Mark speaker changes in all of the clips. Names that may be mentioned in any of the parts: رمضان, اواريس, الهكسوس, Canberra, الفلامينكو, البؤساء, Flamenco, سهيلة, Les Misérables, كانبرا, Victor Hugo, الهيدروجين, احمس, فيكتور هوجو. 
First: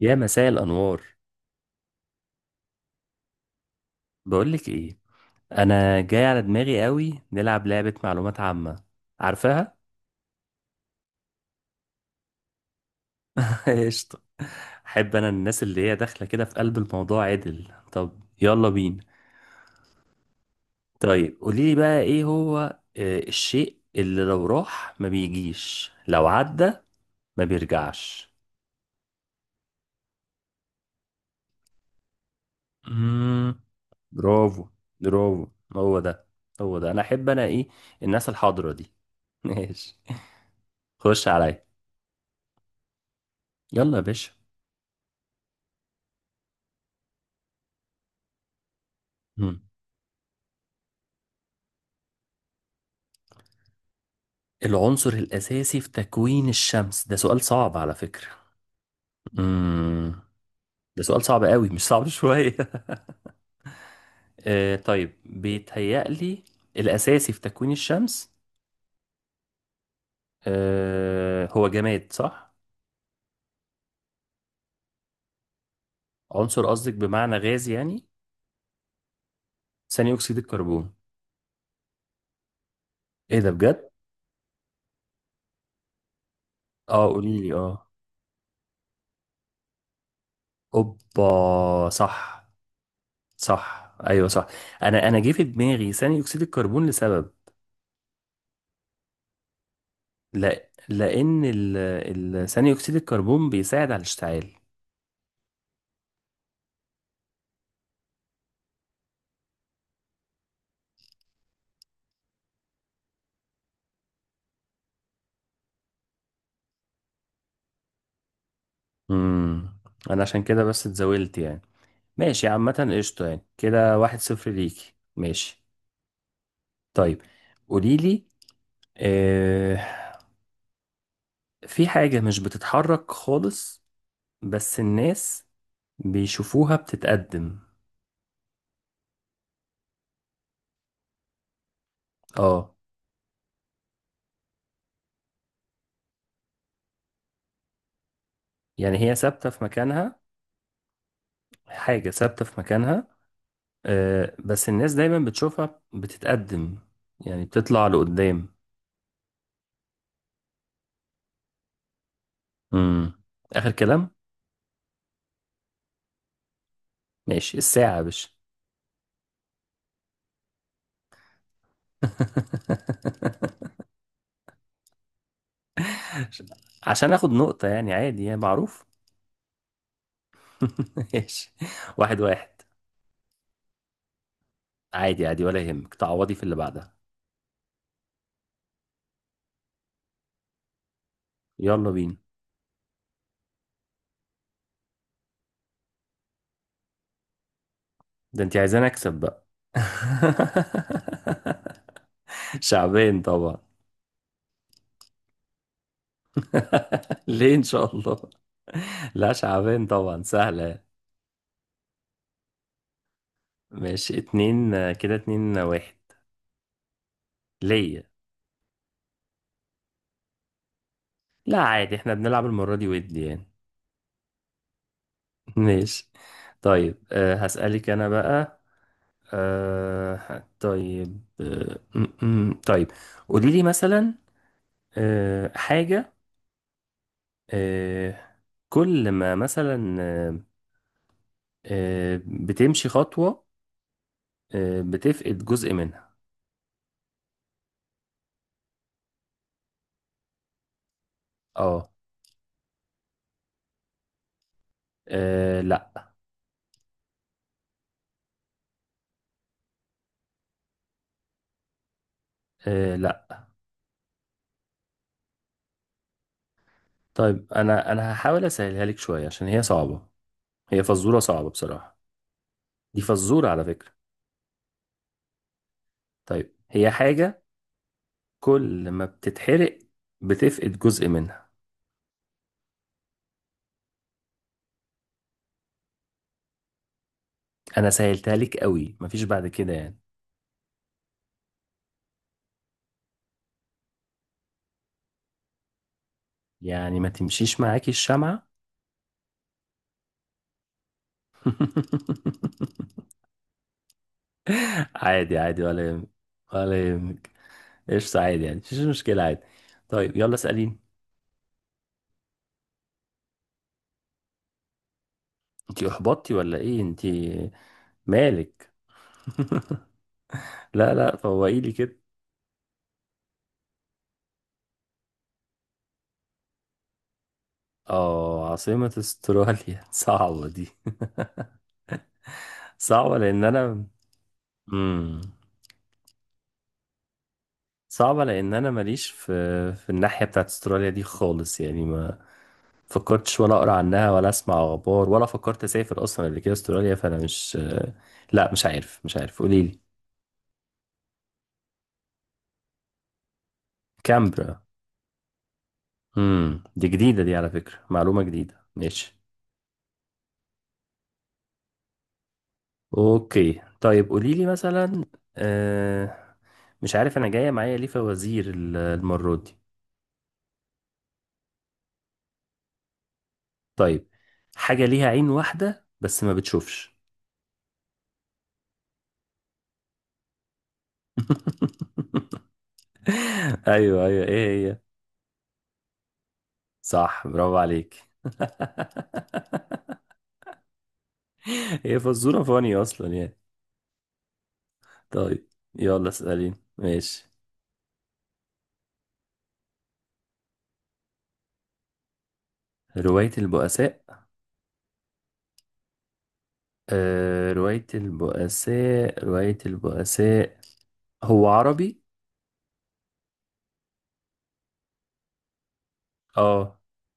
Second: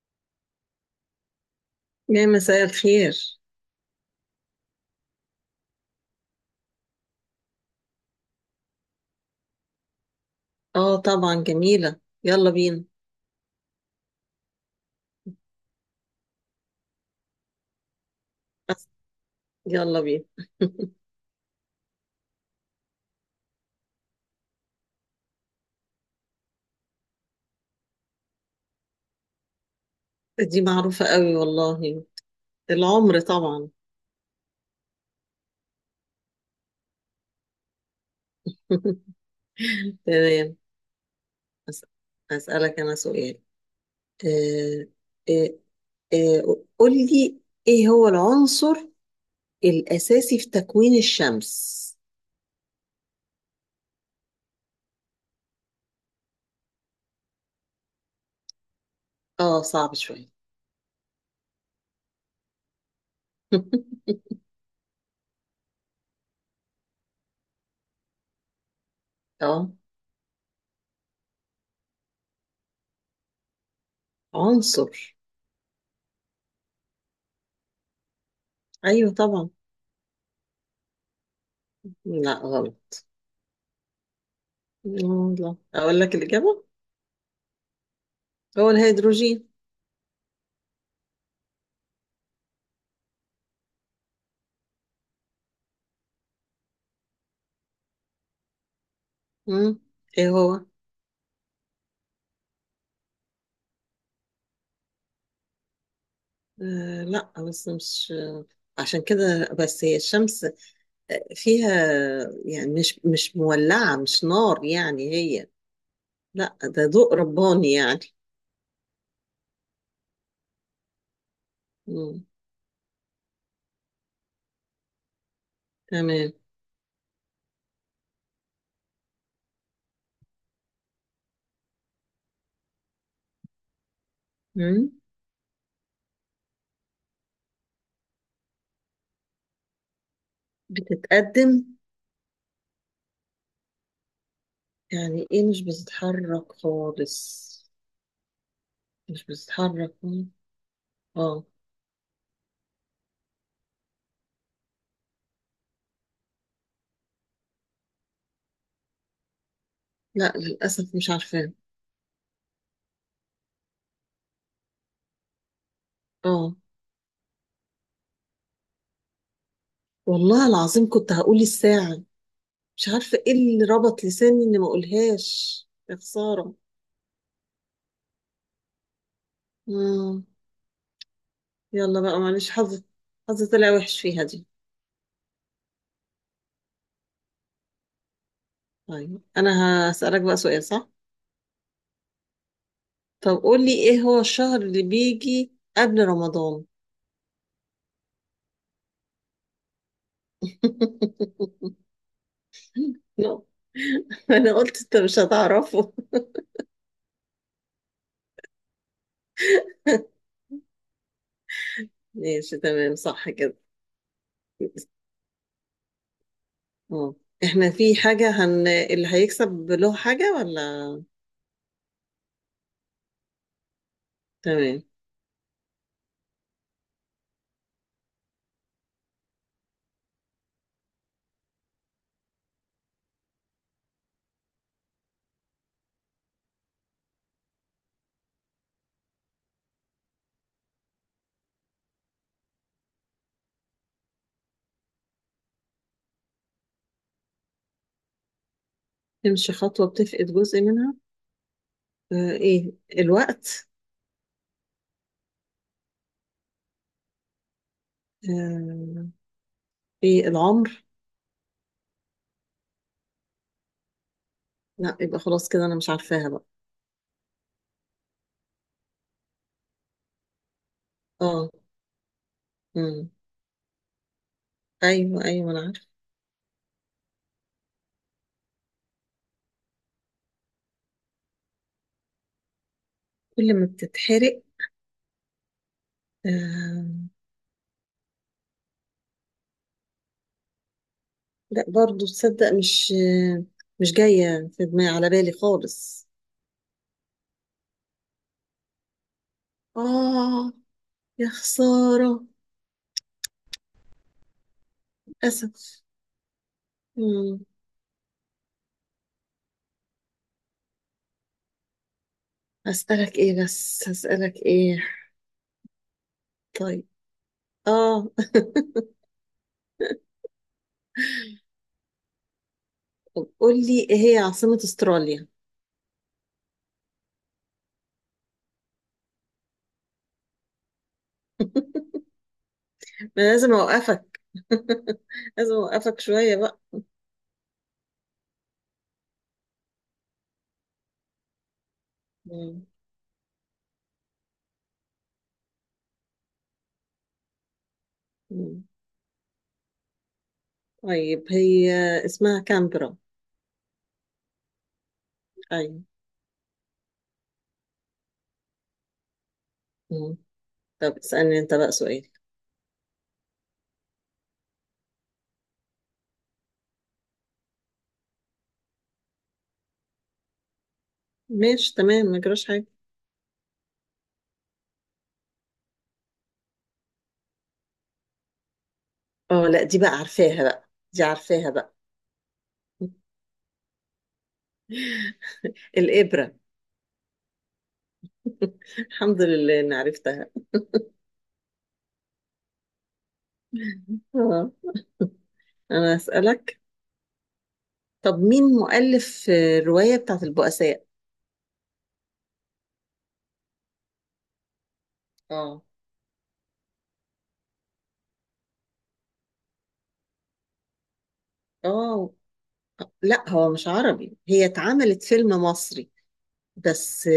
Speaker 1: يا مساء الأنوار.
Speaker 2: يا مساء الخير.
Speaker 1: بقولك إيه، أنا جاي على دماغي قوي نلعب لعبة معلومات عامة. عارفاها؟
Speaker 2: اه طبعا جميلة، يلا بينا.
Speaker 1: قشطة. أحب أنا الناس اللي هي داخلة كده في قلب الموضوع عدل. طب يلا
Speaker 2: بس
Speaker 1: بينا.
Speaker 2: يلا بينا.
Speaker 1: طيب قوليلي بقى إيه هو، الشيء اللي لو راح ما بيجيش لو عدى ما بيرجعش.
Speaker 2: دي معروفة قوي والله، العمر
Speaker 1: مم.
Speaker 2: طبعا.
Speaker 1: برافو، برافو، هو ده، هو ده. أنا أحب أنا إيه، الناس الحاضرة دي. ماشي.
Speaker 2: تمام.
Speaker 1: خش عليا.
Speaker 2: أس- أسألك أنا سؤال.
Speaker 1: يلا يا باشا.
Speaker 2: آه آه آه قول لي، ايه هو العنصر الأساسي في تكوين الشمس؟
Speaker 1: العنصر الأساسي في تكوين الشمس ده سؤال صعب على فكرة.
Speaker 2: اه صعب
Speaker 1: امم
Speaker 2: شوية.
Speaker 1: ده سؤال صعب قوي، مش صعب شوية. طيب، بيتهيألي الأساسي في تكوين الشمس.
Speaker 2: اه
Speaker 1: هو جماد، صح؟
Speaker 2: عنصر،
Speaker 1: عنصر، قصدك بمعنى غاز يعني.
Speaker 2: ايوه طبعا.
Speaker 1: ثاني أكسيد الكربون.
Speaker 2: لا غلط.
Speaker 1: إيه ده بجد؟
Speaker 2: والله اقول لك الإجابة،
Speaker 1: اه، قولي لي اه.
Speaker 2: هو الهيدروجين.
Speaker 1: أوبا صح. صح أيوه صح. أنا جه في دماغي ثاني أكسيد الكربون لسبب.
Speaker 2: مم. ايه هو؟
Speaker 1: لا، لأن ثاني أكسيد الكربون بيساعد على الاشتعال.
Speaker 2: آه لا بس مش عشان كده بس، هي الشمس آه، فيها يعني مش مولعة، مش نار يعني هي، لا ده ضوء رباني يعني.
Speaker 1: امم انا عشان كده بس اتزاولت يعني.
Speaker 2: مم.
Speaker 1: ماشي عامة قشطة يعني. كده 1-0 ليكي. ماشي.
Speaker 2: تمام.
Speaker 1: طيب قوليلي، آه في حاجة مش بتتحرك خالص، بس
Speaker 2: مم.
Speaker 1: الناس بيشوفوها بتتقدم.
Speaker 2: بتتقدم.
Speaker 1: اه.
Speaker 2: يعني ايه مش بتتحرك خالص؟
Speaker 1: يعني هي
Speaker 2: مش
Speaker 1: ثابتة في
Speaker 2: بتتحرك.
Speaker 1: مكانها.
Speaker 2: مم. اه.
Speaker 1: حاجة ثابتة في مكانها، بس الناس دايما بتشوفها بتتقدم، يعني بتطلع لقدام.
Speaker 2: لا للأسف مش عارفة.
Speaker 1: امم آخر كلام.
Speaker 2: اه
Speaker 1: ماشي الساعة يا باشا.
Speaker 2: والله العظيم كنت هقول الساعة، مش عارفة ايه اللي ربط لساني اني ما اقولهاش، يا
Speaker 1: عشان
Speaker 2: خسارة.
Speaker 1: عشان اخد نقطة يعني، عادي، يعني معروف.
Speaker 2: مم.
Speaker 1: ماشي.
Speaker 2: يلا
Speaker 1: واحد
Speaker 2: بقى
Speaker 1: واحد
Speaker 2: معلش، حظ. حظ طلع وحش فيها دي.
Speaker 1: عادي عادي ولا يهمك، تعوضي في اللي بعدها.
Speaker 2: طيب انا هسألك بقى سؤال صح؟
Speaker 1: يلا بينا.
Speaker 2: طب قول لي، ايه هو الشهر اللي بيجي قبل رمضان؟
Speaker 1: ده انت عايزاني اكسب بقى؟ شعبين
Speaker 2: لا
Speaker 1: طبعا.
Speaker 2: انا قلت انت مش هتعرفه.
Speaker 1: ليه ان شاء الله؟ لا، شعبين طبعا، سهلة.
Speaker 2: ماشي تمام، صح كده.
Speaker 1: ماشي اتنين، كده اتنين، واحد.
Speaker 2: اه، احنا في
Speaker 1: ليا.
Speaker 2: حاجة اللي هيكسب له حاجة ولا؟
Speaker 1: لا عادي، احنا بنلعب المرة دي ودي يعني.
Speaker 2: تمام.
Speaker 1: ماشي. طيب هسألك انا بقى. طيب، طيب، قولي لي مثلا، حاجة، آه كل ما مثلا، بتمشي خطوة بتفقد جزء منها.
Speaker 2: تمشي خطوة بتفقد جزء منها؟
Speaker 1: اه.
Speaker 2: آه ايه، الوقت؟
Speaker 1: لا.
Speaker 2: آه ايه، العمر؟
Speaker 1: لا.
Speaker 2: لا يبقى خلاص كده، انا مش عارفاها بقى.
Speaker 1: طيب انا هحاول اسهلها لك شوية عشان هي صعبة. هي فزورة صعبة
Speaker 2: اه.
Speaker 1: بصراحة. دي
Speaker 2: مم.
Speaker 1: فزورة على فكرة.
Speaker 2: ايوه ايوه ما انا عارفه.
Speaker 1: طيب، هي حاجة كل ما بتتحرق بتفقد جزء منها.
Speaker 2: كل ما بتتحرق؟ آه
Speaker 1: انا سهلتها لك قوي، مفيش بعد كده يعني.
Speaker 2: لا، برضو تصدق مش آه، مش جايه في دماغي على بالي خالص.
Speaker 1: يعني ما تمشيش معاكي الشمعة.
Speaker 2: اه، يا خساره.
Speaker 1: عادي عادي ولا
Speaker 2: للاسف.
Speaker 1: يهمك. ولا يهمك.
Speaker 2: مم.
Speaker 1: قشطة، عادي يعني، مفيش مشكلة، عادي. طيب يلا اسأليني.
Speaker 2: هسألك ايه؟ بس هسألك ايه؟
Speaker 1: انتي احبطتي ولا ايه
Speaker 2: طيب.
Speaker 1: انتي؟
Speaker 2: اه.
Speaker 1: مالك؟ لا لا، فوقيلي كده.
Speaker 2: طب قول لي، ايه هي عاصمة استراليا؟
Speaker 1: اه عاصمة استراليا؟ صعبة دي. صعبة
Speaker 2: ما
Speaker 1: لان
Speaker 2: لازم
Speaker 1: انا،
Speaker 2: اوقفك.
Speaker 1: امم
Speaker 2: لازم اوقفك شوية بقى.
Speaker 1: صعبة لان انا ماليش في الناحية بتاعت استراليا دي خالص. يعني ما
Speaker 2: مم.
Speaker 1: فكرتش ولا اقرا عنها ولا اسمع اخبار ولا فكرت اسافر اصلا قبل كده استراليا، فانا مش، لا
Speaker 2: مم.
Speaker 1: مش عارف. مش عارف، قولي لي.
Speaker 2: طيب هي اسمها كامبرا.
Speaker 1: كامبرا.
Speaker 2: ايوه.
Speaker 1: دي جديده دي على فكره، معلومه جديده، ماشي.
Speaker 2: مم. طب اسألني انت بقى سؤال.
Speaker 1: اوكي، طيب قولي لي مثلا، آه... مش عارف انا جايه معايا ليه فوازير المره دي.
Speaker 2: ماشي تمام، ما جراش حاجة.
Speaker 1: طيب، حاجه ليها عين واحده بس ما بتشوفش.
Speaker 2: اه لا، دي بقى عارفاها بقى، دي عارفاها بقى.
Speaker 1: ايوه ايوه، ايه هي؟
Speaker 2: الإبرة.
Speaker 1: صح، برافو عليك.
Speaker 2: الحمد لله إني عرفتها.
Speaker 1: هي فزوره فاني اصلا يعني.
Speaker 2: اه.
Speaker 1: طيب
Speaker 2: أنا
Speaker 1: يلا اسألين
Speaker 2: أسألك.
Speaker 1: ماشي.
Speaker 2: طب مين مؤلف الرواية بتاعت البؤساء؟
Speaker 1: رواية البؤساء.
Speaker 2: اه.
Speaker 1: رواية البؤساء، رواية البؤساء. هو عربي؟
Speaker 2: اه لا هو مش عربي، هي اتعملت فيلم مصري
Speaker 1: اه.
Speaker 2: بس،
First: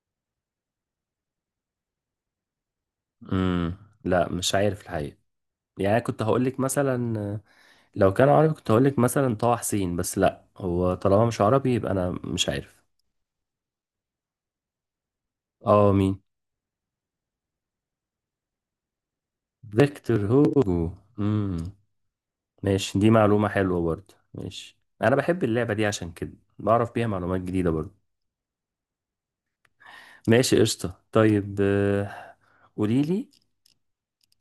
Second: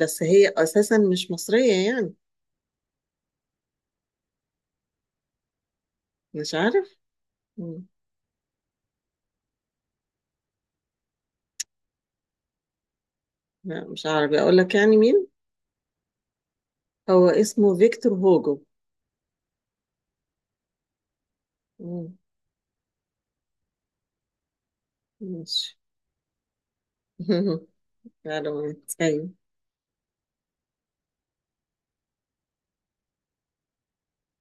Speaker 2: بس هي أساسا مش مصرية يعني.
Speaker 1: امم لا مش عارف الحقيقة. يعني أنا كنت
Speaker 2: مش
Speaker 1: هقولك
Speaker 2: عارف.
Speaker 1: مثلا،
Speaker 2: مم.
Speaker 1: لو كان عربي كنت هقولك مثلا طه حسين، بس لا هو طالما مش عربي يبقى أنا مش عارف.
Speaker 2: لا مش عربي، أقول لك يعني مين؟
Speaker 1: اه مين؟
Speaker 2: هو اسمه فيكتور هوجو.
Speaker 1: فيكتور هوجو. امم
Speaker 2: مم.
Speaker 1: ماشي. دي معلومة حلوة برضه. ماشي، أنا بحب اللعبة
Speaker 2: ماشي.
Speaker 1: دي عشان كده بعرف بيها معلومات جديدة برضه.
Speaker 2: معلومات، أيوه.
Speaker 1: ماشي قشطة. طيب قولي لي.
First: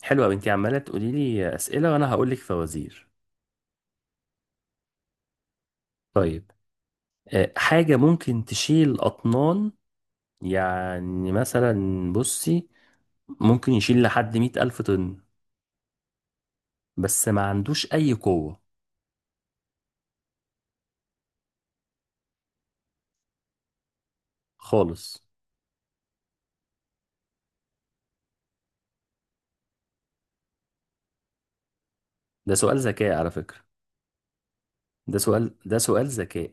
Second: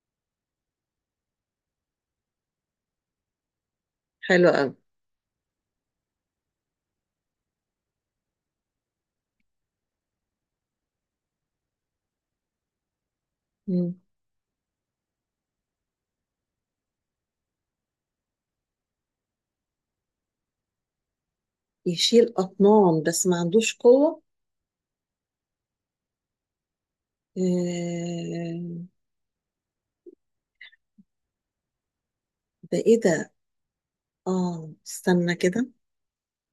Speaker 1: حلوة أوي، أنت عمالة تقولي لي أسئلة وأنا هقول لك فوازير.
Speaker 2: حلو
Speaker 1: طيب حاجة ممكن تشيل أطنان، يعني مثلا، بصي ممكن
Speaker 2: أوي.
Speaker 1: يشيل لحد 100,000 طن، بس ما عندوش أي قوة
Speaker 2: يشيل أطنان بس ما عندوش قوة؟
Speaker 1: خالص.
Speaker 2: آه،
Speaker 1: ده
Speaker 2: ده
Speaker 1: سؤال
Speaker 2: إيه
Speaker 1: ذكاء على
Speaker 2: ده؟
Speaker 1: فكرة.
Speaker 2: آه
Speaker 1: ده
Speaker 2: استنى
Speaker 1: سؤال
Speaker 2: كده.
Speaker 1: ده سؤال ذكاء.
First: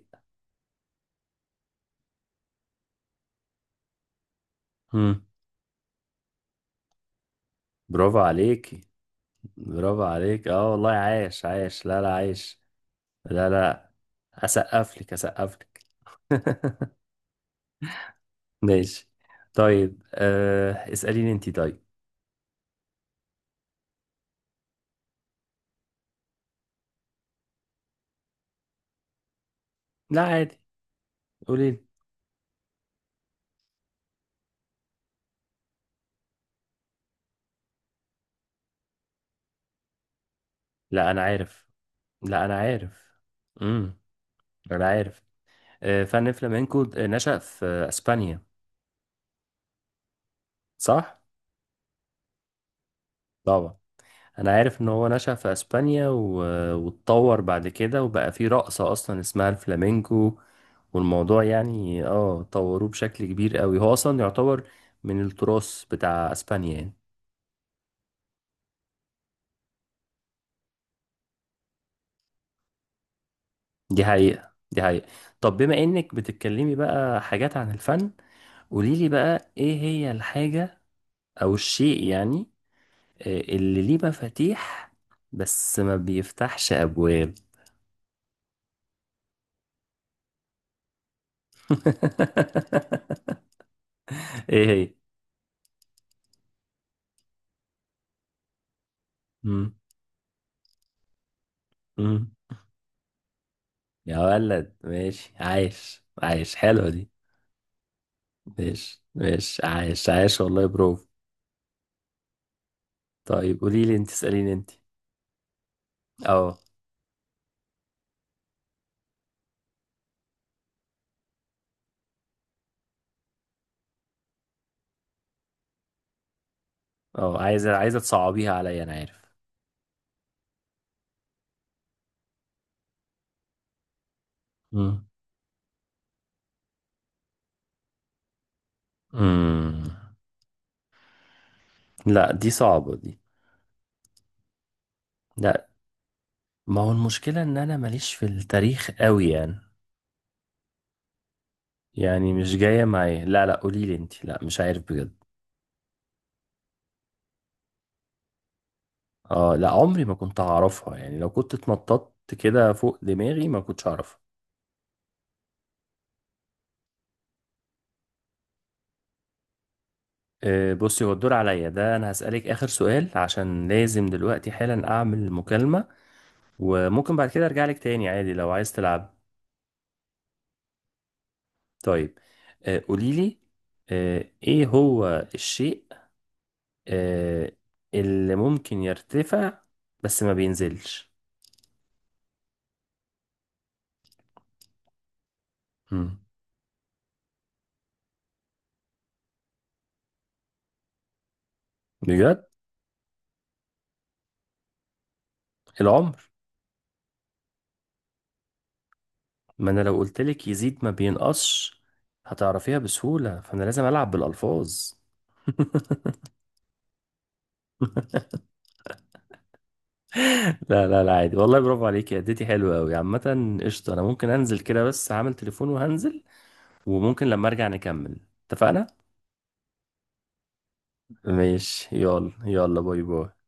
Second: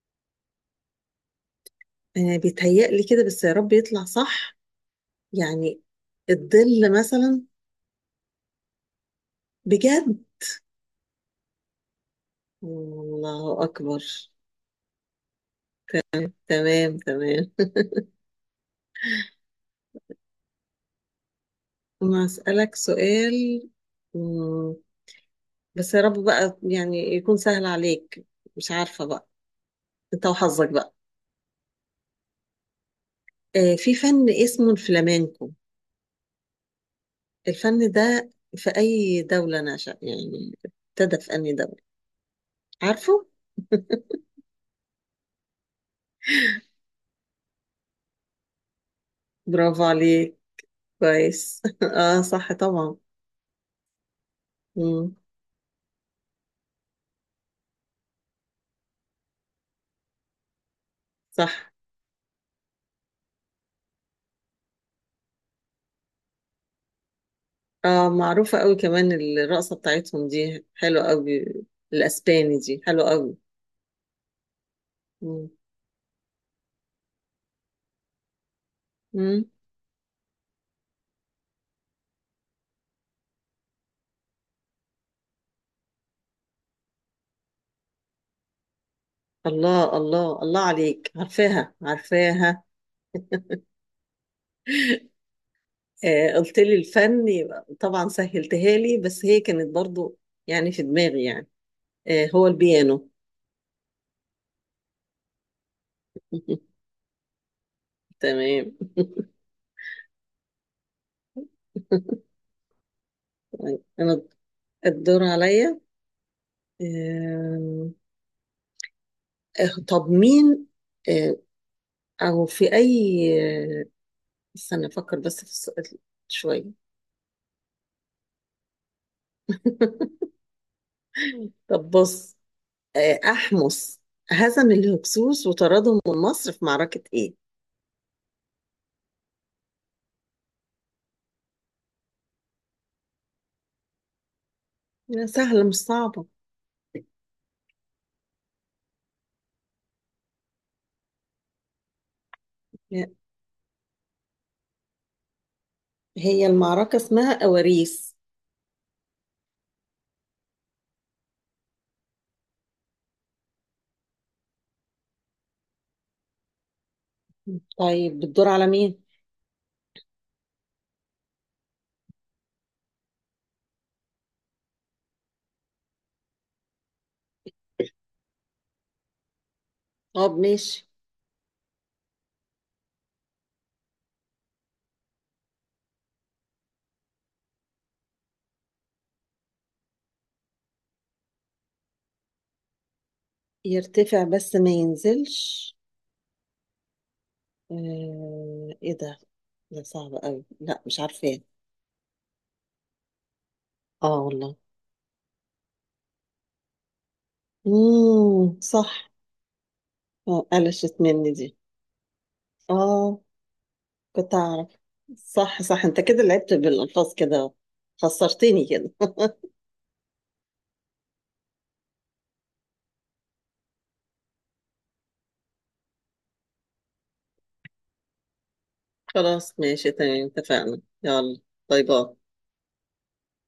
Speaker 2: آه، بيتهيألي كده بس يا رب يطلع صح.
Speaker 1: هم
Speaker 2: يعني الظل مثلا.
Speaker 1: برافو عليك. برافو
Speaker 2: بجد؟
Speaker 1: عليك، اه والله. عايش عايش. لا لا عايش. لا
Speaker 2: الله
Speaker 1: لا،
Speaker 2: أكبر.
Speaker 1: أسقف لك، أسقف لك.
Speaker 2: تمام تمام.
Speaker 1: ماشي. طيب اسأليني أنت. طيب
Speaker 2: أنا أسألك سؤال. مم، بس يا رب بقى يعني يكون سهل عليك. مش عارفة بقى.
Speaker 1: لا
Speaker 2: أنت
Speaker 1: عادي،
Speaker 2: وحظك بقى.
Speaker 1: قولي لي.
Speaker 2: آه، في فن اسمه الفلامينكو، الفن ده في أي دولة نشأ يعني؟
Speaker 1: لا انا
Speaker 2: ابتدى في أي
Speaker 1: عارف.
Speaker 2: دولة؟
Speaker 1: لا انا
Speaker 2: عارفه؟
Speaker 1: عارف. امم انا عارف. فن فلامينكو نشأ في اسبانيا.
Speaker 2: برافو عليك.
Speaker 1: صح
Speaker 2: كويس. اه صح طبعا.
Speaker 1: طبعا. انا عارف ان هو
Speaker 2: مم.
Speaker 1: نشأ في اسبانيا واتطور بعد كده وبقى في رقصة اصلا اسمها الفلامينكو. والموضوع
Speaker 2: صح.
Speaker 1: يعني، طوروه بشكل كبير قوي. هو اصلا يعتبر من التراث بتاع اسبانيا يعني.
Speaker 2: اه معروفة قوي كمان، الرقصة بتاعتهم دي حلوة قوي، الأسباني دي حلوة قوي.
Speaker 1: دي حقيقة، دي حقيقة.
Speaker 2: مم.
Speaker 1: طب بما انك بتتكلمي بقى حاجات عن الفن، قوليلي
Speaker 2: مم.
Speaker 1: بقى ايه هي الحاجة او الشيء يعني، اللي ليه مفاتيح بس ما بيفتحش ابواب.
Speaker 2: الله الله الله عليك، عارفاها عارفاها.
Speaker 1: ايه هي؟
Speaker 2: آه قلت لي الفن يبقى طبعا سهلتها لي، بس هي
Speaker 1: مم.
Speaker 2: كانت برضو يعني في دماغي يعني. آه
Speaker 1: مم.
Speaker 2: هو البيانو.
Speaker 1: يا ولد، ماشي عايش عايش. حلوة دي.
Speaker 2: تمام.
Speaker 1: ماشي ماشي، عايش عايش، والله برافو. طيب
Speaker 2: طيب
Speaker 1: قولي لي انت،
Speaker 2: انا،
Speaker 1: اسأليني انت.
Speaker 2: الدور عليا.
Speaker 1: اه
Speaker 2: آم، آه، طب مين، آه، او في اي، آه، استنى افكر بس في السؤال شويه.
Speaker 1: اه، عايزة عايزة تصعبيها عليا، انا عارف.
Speaker 2: طب بص، آه، احمس هزم
Speaker 1: مم.
Speaker 2: الهكسوس وطردهم من مصر في معركه ايه؟
Speaker 1: مم. لا، دي صعبة دي.
Speaker 2: لا، سهله
Speaker 1: لا.
Speaker 2: مش صعبه.
Speaker 1: ما هو المشكلة ان انا ماليش في التاريخ قوي يعني مش جاية
Speaker 2: لا،
Speaker 1: معايا. لا لا، قولي لي انت. لا مش عارف بجد.
Speaker 2: هي المعركه اسمها اواريس.
Speaker 1: اه لا، عمري ما كنت هعرفها، يعني لو كنت اتنططت كده فوق دماغي ما كنتش هعرفها.
Speaker 2: طيب بتدور على مين؟
Speaker 1: بصي، هو الدور عليا ده. انا هسألك آخر سؤال عشان لازم دلوقتي حالا اعمل مكالمة. وممكن بعد كده ارجع لك تاني عادي لو عايز تلعب.
Speaker 2: طب ماشي.
Speaker 1: طيب قولي لي، ايه هو الشيء، آه، اللي ممكن يرتفع بس ما بينزلش.
Speaker 2: يرتفع بس ما ينزلش؟
Speaker 1: مم.
Speaker 2: آه، ايه ده، ده صعب قوي، لا مش عارفه.
Speaker 1: بجد؟
Speaker 2: اه والله.
Speaker 1: العمر.
Speaker 2: صح.
Speaker 1: ما انا لو قلتلك
Speaker 2: آه،
Speaker 1: يزيد ما
Speaker 2: قلشت مني دي.
Speaker 1: بينقصش، هتعرفيها
Speaker 2: اه
Speaker 1: بسهولة، فانا لازم العب
Speaker 2: كنت
Speaker 1: بالالفاظ.
Speaker 2: اعرف. صح صح، انت كده لعبت بالالفاظ كده، خسرتني كده.
Speaker 1: لا لا لا، عادي والله. برافو عليكي، اديتي حلوة قوي. عامة قشطة، انا ممكن انزل كده بس هعمل تليفون وهنزل. وممكن لما ارجع نكمل، اتفقنا؟
Speaker 2: خلاص ماشي تمام، اتفقنا. يلا باي
Speaker 1: ماشي
Speaker 2: باي.
Speaker 1: يلا، يلا باي باي.